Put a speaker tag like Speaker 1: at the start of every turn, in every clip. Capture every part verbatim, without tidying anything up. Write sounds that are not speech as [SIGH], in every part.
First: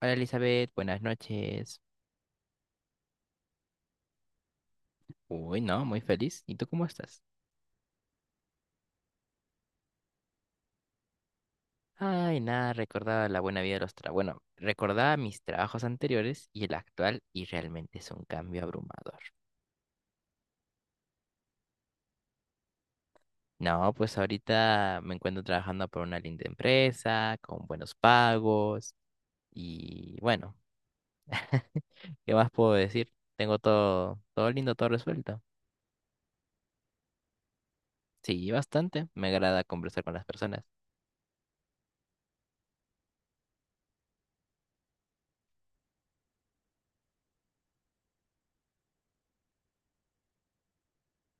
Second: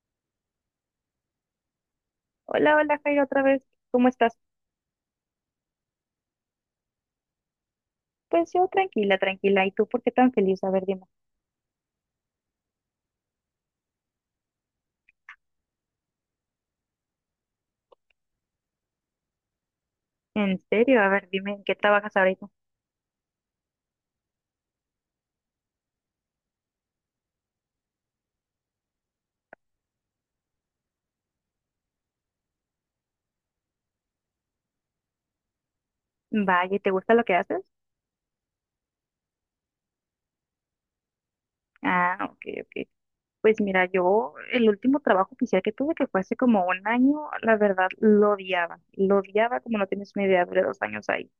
Speaker 1: Hola Elizabeth, buenas noches.
Speaker 2: Hola, hola, Jairo, otra vez. ¿Cómo estás?
Speaker 1: Uy, no, muy feliz. ¿Y tú cómo estás?
Speaker 2: Pues yo tranquila, tranquila. ¿Y tú por qué tan feliz? A ver, dime.
Speaker 1: Ay, nada, recordaba la buena vida de los trabajos. Bueno, recordaba mis trabajos anteriores y el actual y realmente es un cambio abrumador.
Speaker 2: ¿En serio? A ver, dime, ¿en qué trabajas ahorita?
Speaker 1: No, pues ahorita me encuentro trabajando por una linda empresa, con buenos pagos y bueno, ¿qué más puedo decir? Tengo todo, todo lindo, todo resuelto.
Speaker 2: Vaya, ¿te gusta lo que haces?
Speaker 1: Sí, bastante. Me agrada conversar con las personas.
Speaker 2: Ah, ok, ok. Pues mira, yo el último trabajo oficial que tuve, que fue hace como un año, la verdad lo odiaba. Lo odiaba como no tienes una idea, duré dos años ahí.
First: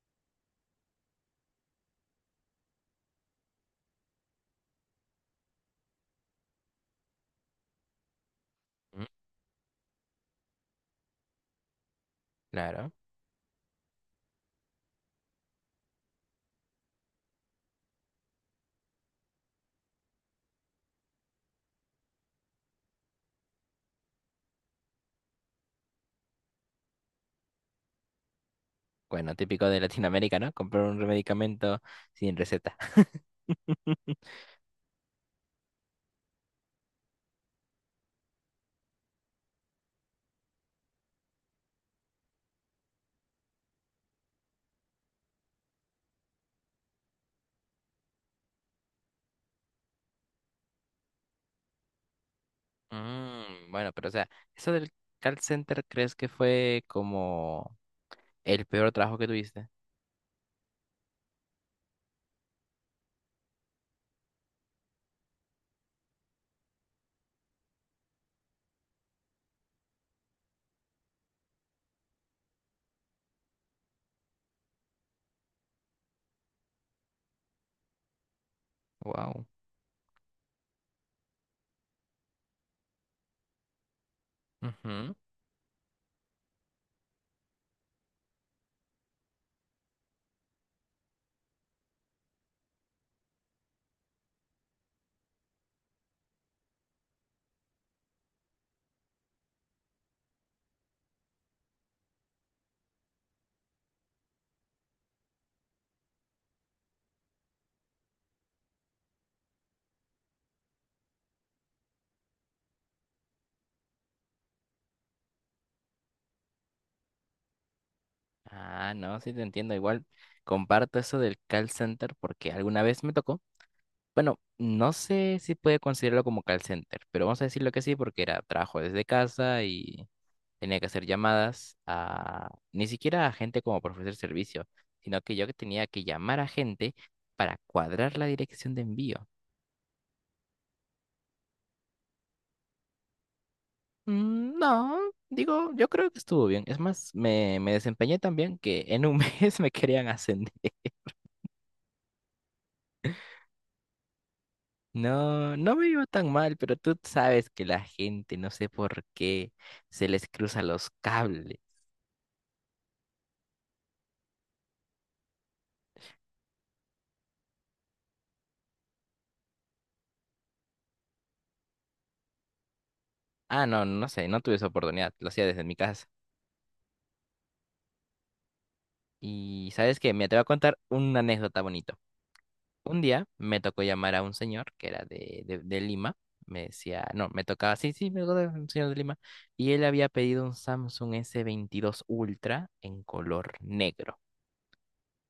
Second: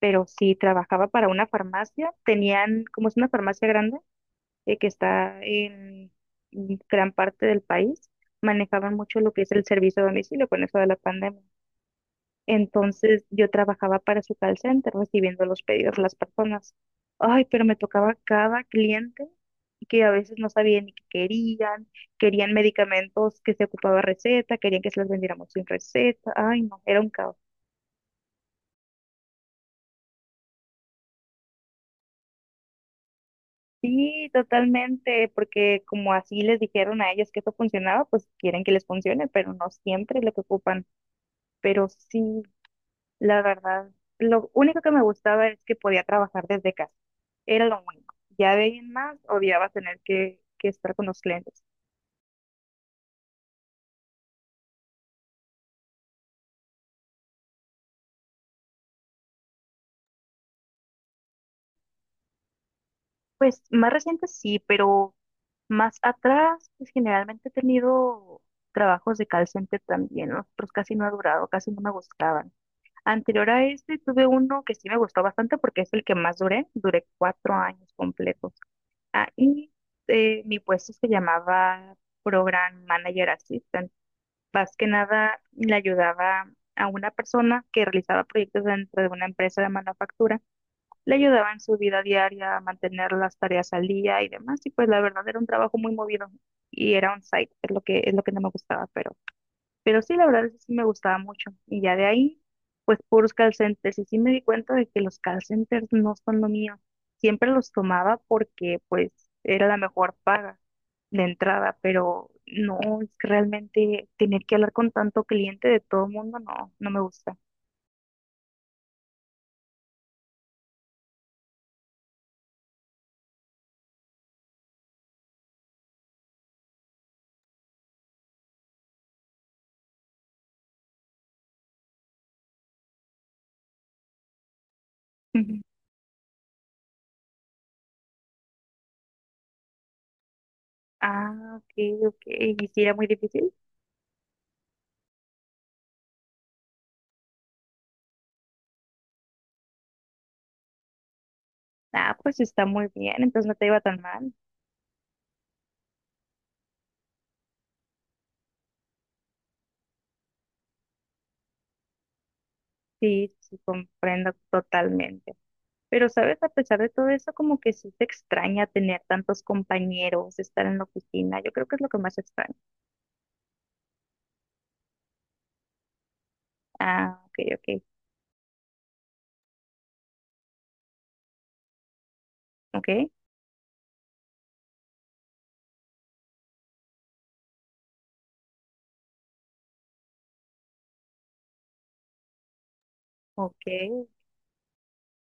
Speaker 2: Pero sí, trabajaba para una farmacia. Tenían, como es una farmacia grande, eh, que está en gran parte del país, manejaban
Speaker 1: Mm.
Speaker 2: mucho lo que es el servicio a domicilio con eso de la pandemia.
Speaker 1: Claro.
Speaker 2: Entonces yo trabajaba para su call center recibiendo los pedidos de las personas. Ay, pero me tocaba cada cliente que a veces no sabía ni qué querían, querían medicamentos que se ocupaba receta, querían que se los vendiéramos sin receta. Ay, no, era un caos.
Speaker 1: Bueno, típico de Latinoamérica, ¿no? Comprar un medicamento sin receta. [LAUGHS]
Speaker 2: Sí, totalmente, porque como así les dijeron a ellos que eso funcionaba, pues quieren que les funcione, pero no siempre es lo que ocupan. Pero sí, La verdad, lo único que me gustaba es que podía trabajar desde casa. Era lo único. Ya de ahí en más, odiaba tener que, que estar con los clientes.
Speaker 1: Mm, bueno, pero o sea, eso del call center, ¿crees que fue como el peor trabajo que tuviste?
Speaker 2: Pues más reciente sí, pero más atrás, pues generalmente he tenido trabajos de call center también, ¿no? Pero casi no ha durado, casi no me gustaban. Anterior a este tuve uno que sí me gustó bastante porque es el que más duré. Duré cuatro años completos.
Speaker 1: Wow.
Speaker 2: Ahí eh, mi puesto se llamaba Program Manager Assistant. Más que
Speaker 1: Ujú.
Speaker 2: nada le ayudaba a una persona que realizaba proyectos dentro de una empresa de manufactura, le ayudaba en su vida diaria a mantener las tareas al día y demás, y pues la verdad era un trabajo muy movido y era un site, es lo que, es lo que no me gustaba, pero, pero sí, la verdad eso sí me gustaba mucho. Y ya de ahí, pues puros call centers, y sí me di cuenta de que los call centers no son lo mío. Siempre los tomaba porque pues era la mejor paga de entrada, pero no, es que realmente tener que hablar con tanto cliente de todo el mundo, no, no me gusta.
Speaker 1: Ah, no, sí te entiendo. Igual comparto eso del call center porque alguna vez me tocó. Bueno, no sé si puede considerarlo como call center, pero vamos a decirlo que sí porque era trabajo desde casa y tenía que hacer llamadas a ni siquiera a gente como para ofrecer servicio, sino que yo que
Speaker 2: Ujú.
Speaker 1: tenía que llamar a gente para cuadrar la dirección de envío.
Speaker 2: Ah, ok, ok. ¿Y si era muy difícil?
Speaker 1: Mm, No, digo, yo creo que estuvo bien. Es más, me, me desempeñé tan bien que en un [LAUGHS] mes me querían ascender.
Speaker 2: Ah, pues está muy bien, entonces no te iba tan mal.
Speaker 1: No, no me iba tan mal, pero tú sabes que la gente, no sé por qué, se les cruza los cables.
Speaker 2: Sí, sí, comprendo totalmente. Pero, ¿sabes? A pesar de todo eso, como que sí te extraña tener tantos compañeros, estar en la oficina. Yo creo que es lo que más extraño.
Speaker 1: Ah, no, no sé, no tuve esa oportunidad, lo hacía desde mi casa.
Speaker 2: Ah, ok, ok,
Speaker 1: Y sabes que me te voy a contar una anécdota bonita.
Speaker 2: ok,
Speaker 1: Un día me tocó llamar a un señor que era de, de, de Lima. Me decía, no, me tocaba, sí, sí, me tocaba un señor de Lima. Y él había pedido un Samsung S veintidós Ultra en color
Speaker 2: ok.
Speaker 1: negro.
Speaker 2: [LAUGHS]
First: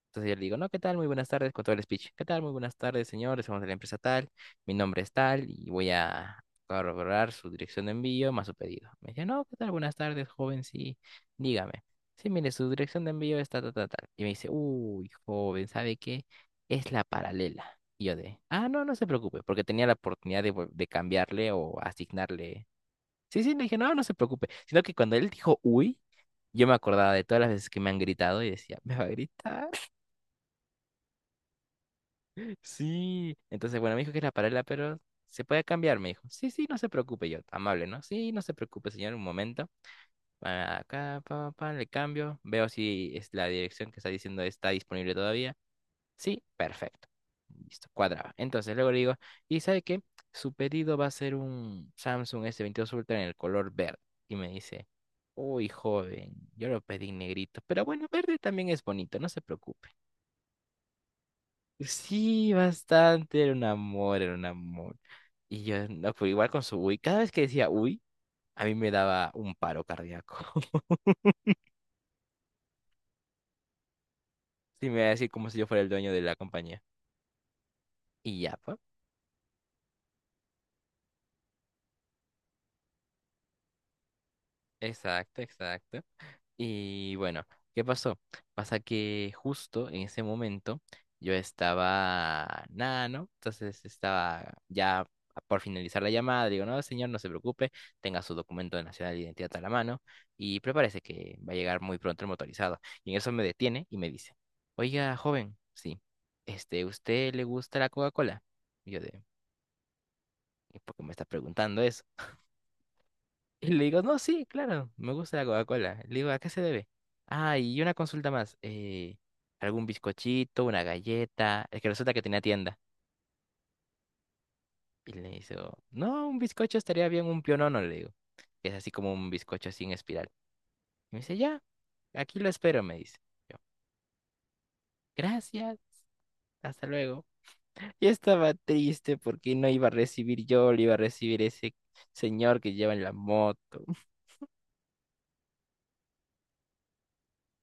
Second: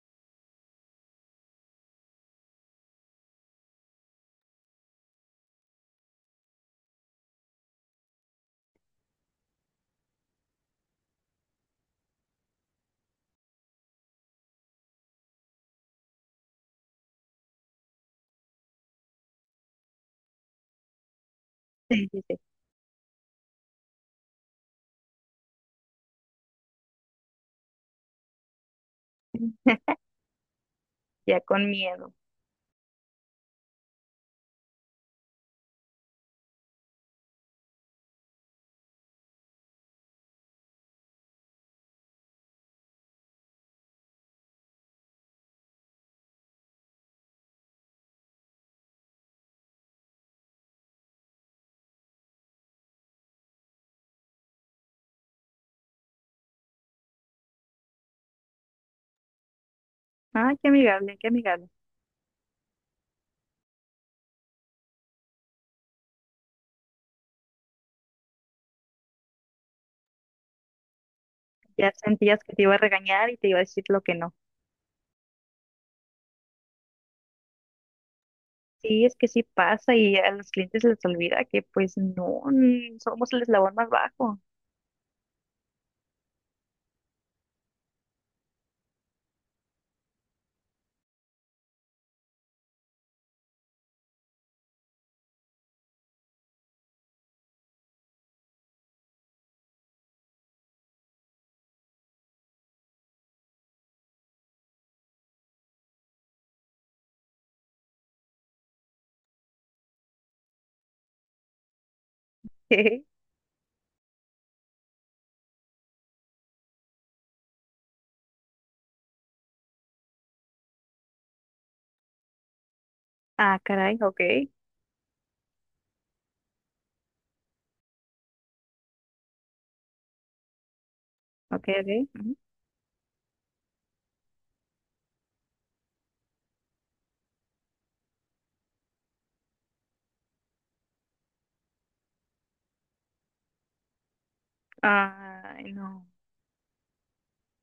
Speaker 1: Entonces yo le digo, no, ¿qué tal? Muy buenas tardes, con todo el speech. ¿Qué tal? Muy buenas tardes, señores. Somos de la empresa tal. Mi nombre es tal y voy a corroborar su dirección de envío más su pedido. Me dice, no, ¿qué tal? Buenas tardes, joven. Sí, dígame. Sí, mire, su dirección de envío está tal, tal, tal. Y me dice, uy, joven, ¿sabe qué? Es la paralela. Y yo de, ah, no, no se preocupe, porque tenía la oportunidad de, vol- de cambiarle o
Speaker 2: Sí, sí, sí.
Speaker 1: asignarle. Sí, sí, le dije, no, no se preocupe. Sino que cuando él dijo, uy, yo me acordaba de todas las veces que me han gritado y decía, me va a gritar.
Speaker 2: Ya con miedo.
Speaker 1: Sí, entonces, bueno, me dijo que era paralela, pero se puede cambiar, me dijo. Sí, sí, no se preocupe, yo, amable, ¿no? Sí, no se preocupe, señor, un momento. Pa- Acá, pa, pa, pa, le cambio, veo si es la dirección que está diciendo está disponible todavía. Sí, perfecto. Listo, cuadraba. Entonces, luego le digo, ¿y sabe qué? Su pedido va a ser un Samsung S veintidós Ultra en el color verde. Y me dice, uy, joven, yo lo pedí negrito, pero bueno, verde también es bonito, no se preocupe.
Speaker 2: Ay, qué amigable, qué amigable.
Speaker 1: Sí, bastante, era un amor, era un amor. Y yo, no, pues igual con su uy, cada vez que decía uy, a mí me daba un paro cardíaco. [LAUGHS]
Speaker 2: Ya sentías que te iba a regañar y te iba a decir lo que no.
Speaker 1: Sí, me iba a decir como si yo fuera el dueño de la compañía. Y ya, pues.
Speaker 2: Sí, es que sí pasa y a los clientes les olvida que pues no, mm, somos el eslabón más bajo.
Speaker 1: Exacto, exacto. Y bueno, ¿qué pasó? Pasa que justo en ese momento yo estaba nada, ¿no? Entonces estaba ya por finalizar la llamada. Digo, no, señor, no se preocupe, tenga su documento de nacional de identidad a la mano y prepárese que va a llegar muy pronto el motorizado. Y en eso me detiene y me dice, oiga, joven, sí, este, ¿usted le gusta la Coca-Cola? Y yo de, "¿Y ¿por qué me está preguntando eso?
Speaker 2: [LAUGHS]
Speaker 1: Y le digo, no, sí, claro, me gusta la Coca-Cola. Le digo, ¿a qué se debe? Ah, y una consulta más. eh, ¿algún bizcochito, una galleta? Es que resulta que tenía tienda.
Speaker 2: Ah, caray, ok,
Speaker 1: Y le dice, no, un bizcocho estaría bien, un pionono, le digo. Que Es así como un bizcocho sin espiral. Y me dice, ya,
Speaker 2: ok, ok. Ujú.
Speaker 1: aquí lo espero, me dice. Yo, gracias, hasta luego. Y estaba triste porque no iba a recibir yo, lo iba a recibir ese señor que lleva en la moto. [LAUGHS]
Speaker 2: Ay, no,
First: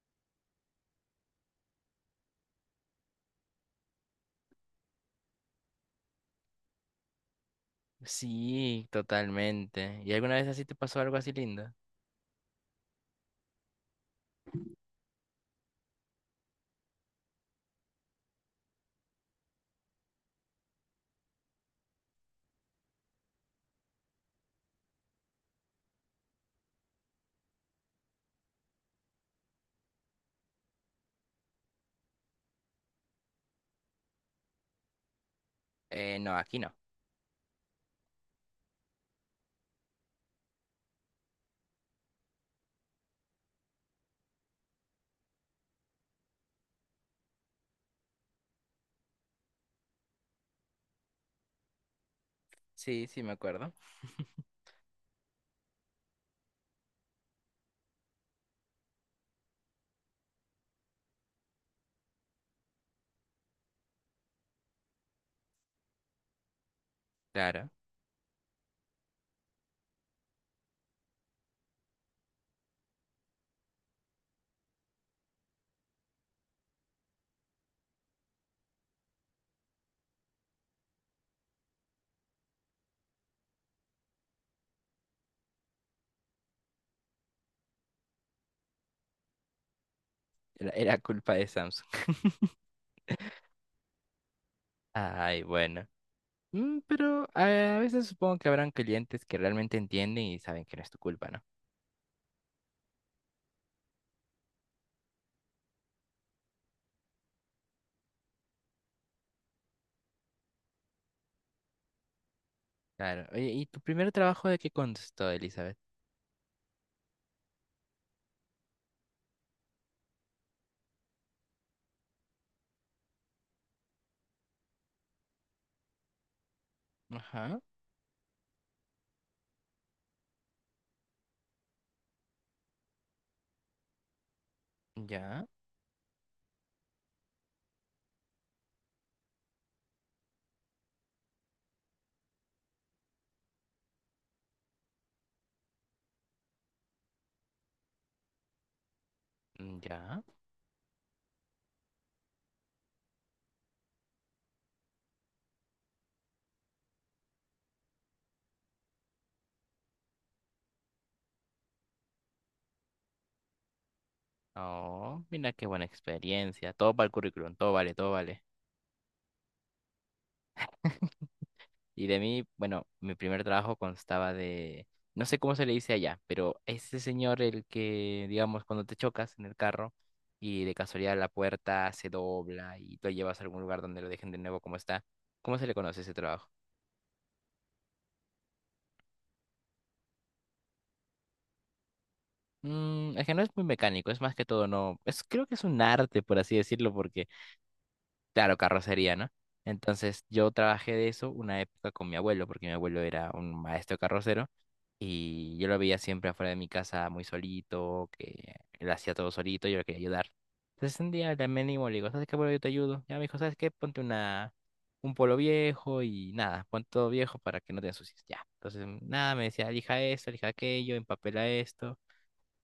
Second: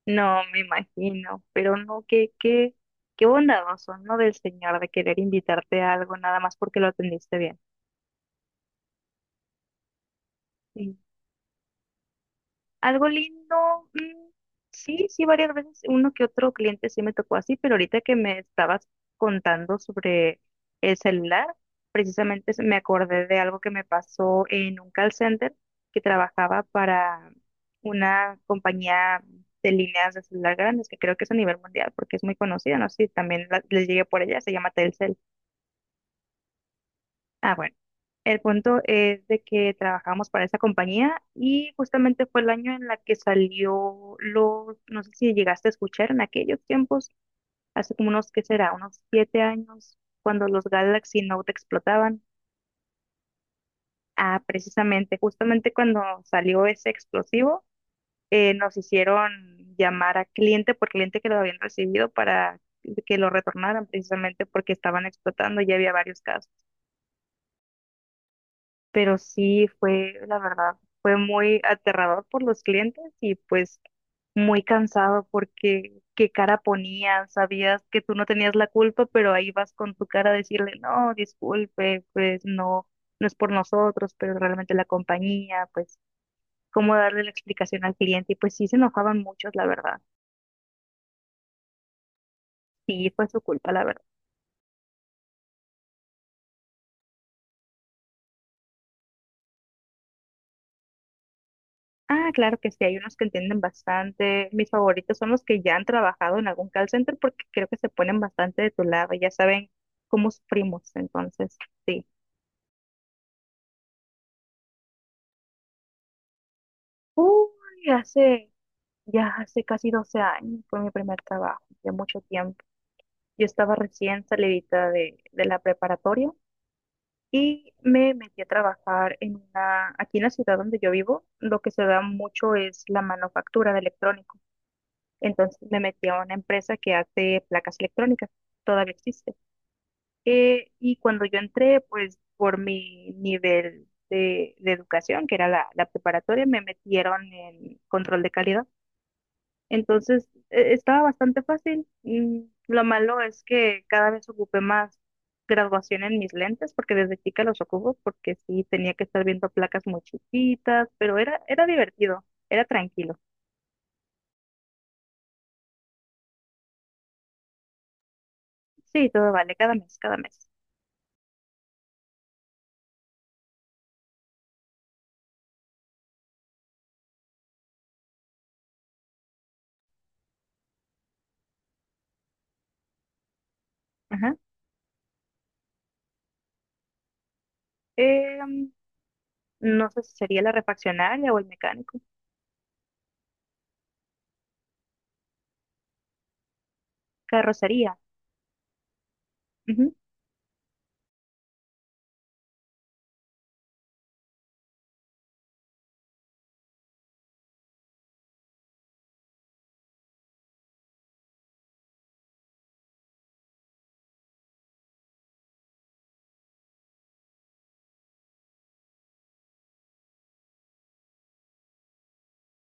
Speaker 2: no me imagino, pero no, qué, qué, qué bondadoso, ¿no? Del señor de querer invitarte a algo nada más porque lo atendiste bien.
Speaker 1: Sí, totalmente. ¿Y alguna vez así te
Speaker 2: Sí.
Speaker 1: pasó algo así lindo?
Speaker 2: Algo lindo, mm, sí, sí, varias veces uno que otro cliente sí me tocó así, pero ahorita que me estabas contando sobre el celular, precisamente se- me acordé de algo que me pasó en un call center que trabajaba para una compañía de líneas de celular grandes, que creo que es a nivel mundial porque es muy conocida, no sé si también la- les llegué por ella, se llama Telcel.
Speaker 1: Eh, no, aquí no.
Speaker 2: Ah, bueno. El punto es de que trabajamos para esa compañía y justamente fue el año en la que salió los, no sé si llegaste a escuchar en aquellos tiempos, hace como unos, ¿qué será? Unos siete años, cuando los Galaxy Note explotaban.
Speaker 1: Sí, sí me acuerdo.
Speaker 2: Ah, precisamente, justamente cuando salió ese explosivo, eh, nos hicieron llamar a cliente por cliente que lo habían recibido para que lo retornaran precisamente porque estaban explotando, ya había varios casos.
Speaker 1: Claro,
Speaker 2: Pero sí fue, la verdad, fue muy aterrador por los clientes y pues muy cansado porque qué cara ponían, sabías que tú no tenías la culpa, pero ahí vas con tu cara a decirle, no, disculpe, pues no, no es por nosotros, pero realmente la compañía, pues cómo darle la explicación al cliente y pues sí se enojaban muchos, la verdad.
Speaker 1: era, era culpa de Samsung. [LAUGHS]
Speaker 2: Sí, fue su culpa, la verdad.
Speaker 1: Ay, bueno. Mm, pero a, a veces supongo que habrán clientes que realmente entienden y saben que no es tu culpa, ¿no?
Speaker 2: Ah, claro que sí, hay unos que entienden bastante. Mis favoritos son los que ya han trabajado en algún call center porque creo que se ponen bastante de tu lado, ya saben cómo sufrimos, entonces, sí.
Speaker 1: Claro. Oye, ¿y tu primer trabajo de qué constó, Elizabeth?
Speaker 2: Uy, hace, ya hace casi doce años fue mi primer trabajo, ya mucho tiempo. Yo estaba recién salidita de, de la preparatoria
Speaker 1: Ajá,
Speaker 2: y me metí a trabajar en una, aquí en la ciudad donde yo vivo, lo que se da mucho es la manufactura de electrónicos.
Speaker 1: ya,
Speaker 2: Entonces me metí a una empresa que hace placas electrónicas, todavía existe. Eh, y cuando yo entré, pues por mi nivel de, de educación, que era la, la preparatoria, me metieron en control de calidad.
Speaker 1: mm, ya.
Speaker 2: Entonces eh, estaba bastante fácil. Mm, Lo malo es que cada vez ocupé más graduación en mis lentes, porque desde chica los ocupo, porque sí tenía que estar viendo placas muy chiquitas, pero era, era divertido, era tranquilo.
Speaker 1: Oh, mira qué buena experiencia. Todo para el currículum, todo vale, todo vale.
Speaker 2: Sí, todo vale, cada mes, cada mes.
Speaker 1: [LAUGHS] Y de mí, bueno, mi primer trabajo constaba de, no sé cómo se le dice allá, pero ese señor el que, digamos, cuando te chocas en el carro y de casualidad la puerta se dobla y tú lo llevas a algún lugar donde lo dejen de
Speaker 2: Ajá.
Speaker 1: nuevo como está, ¿cómo se le conoce ese trabajo?
Speaker 2: eh no sé si sería la refaccionaria o el mecánico.
Speaker 1: Mm, es que no es muy mecánico, es más que todo, no, es, creo que es un arte, por así decirlo, porque,
Speaker 2: Carrocería.
Speaker 1: claro, carrocería, ¿no?
Speaker 2: Ujú.
Speaker 1: Entonces yo trabajé de eso una época con mi abuelo, porque mi abuelo era un maestro carrocero. Y yo lo veía siempre afuera de mi casa muy solito, que él hacía todo solito, yo lo quería ayudar. Entonces un día le ánimo le digo, ¿sabes qué, bro? Yo te ayudo. Ya me dijo, ¿sabes qué? Ponte una, un polo viejo y nada, pon todo viejo para que no te ensucies. Ya. Entonces, nada, me decía, elija esto, elija aquello, empapela esto.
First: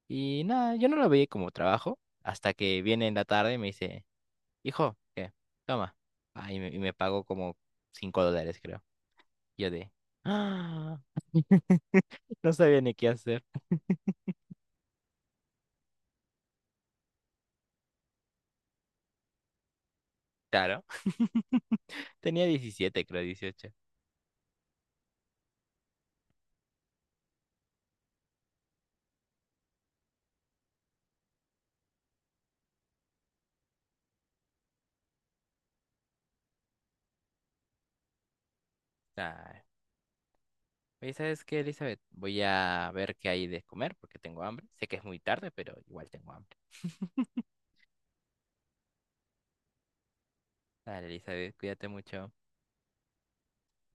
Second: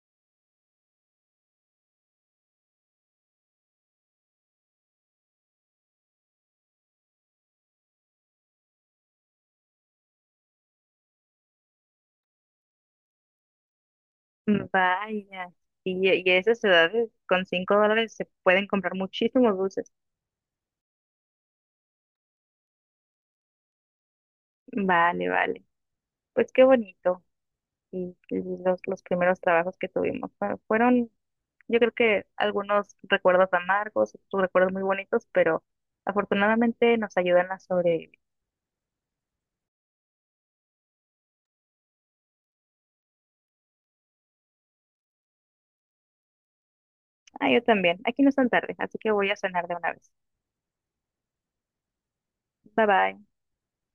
Speaker 1: Y nada, yo no lo veía como trabajo hasta que viene en la tarde y me dice, hijo, ¿qué? Toma. Ah, y me, y me pagó como cinco dólares, creo. Yo de, ah, no sabía ni qué hacer.
Speaker 2: Mm, Vaya. Y, y esas edades, con cinco dólares se pueden comprar muchísimos dulces.
Speaker 1: Claro. Tenía diecisiete creo, dieciocho.
Speaker 2: Vale, vale. Pues qué bonito. Y, y los, los primeros trabajos que tuvimos fue- fueron, yo creo que algunos recuerdos amargos, otros recuerdos muy bonitos, pero afortunadamente nos ayudan a sobrevivir.
Speaker 1: Ay. Oye, ¿sabes qué, Elizabeth? Voy a ver qué hay de comer porque tengo hambre. Sé que es muy tarde, pero igual tengo hambre.
Speaker 2: Ah, yo también. Aquí no es tan tarde, así que voy a cenar de una vez.
Speaker 1: Dale, Elizabeth, cuídate mucho.
Speaker 2: Bye bye.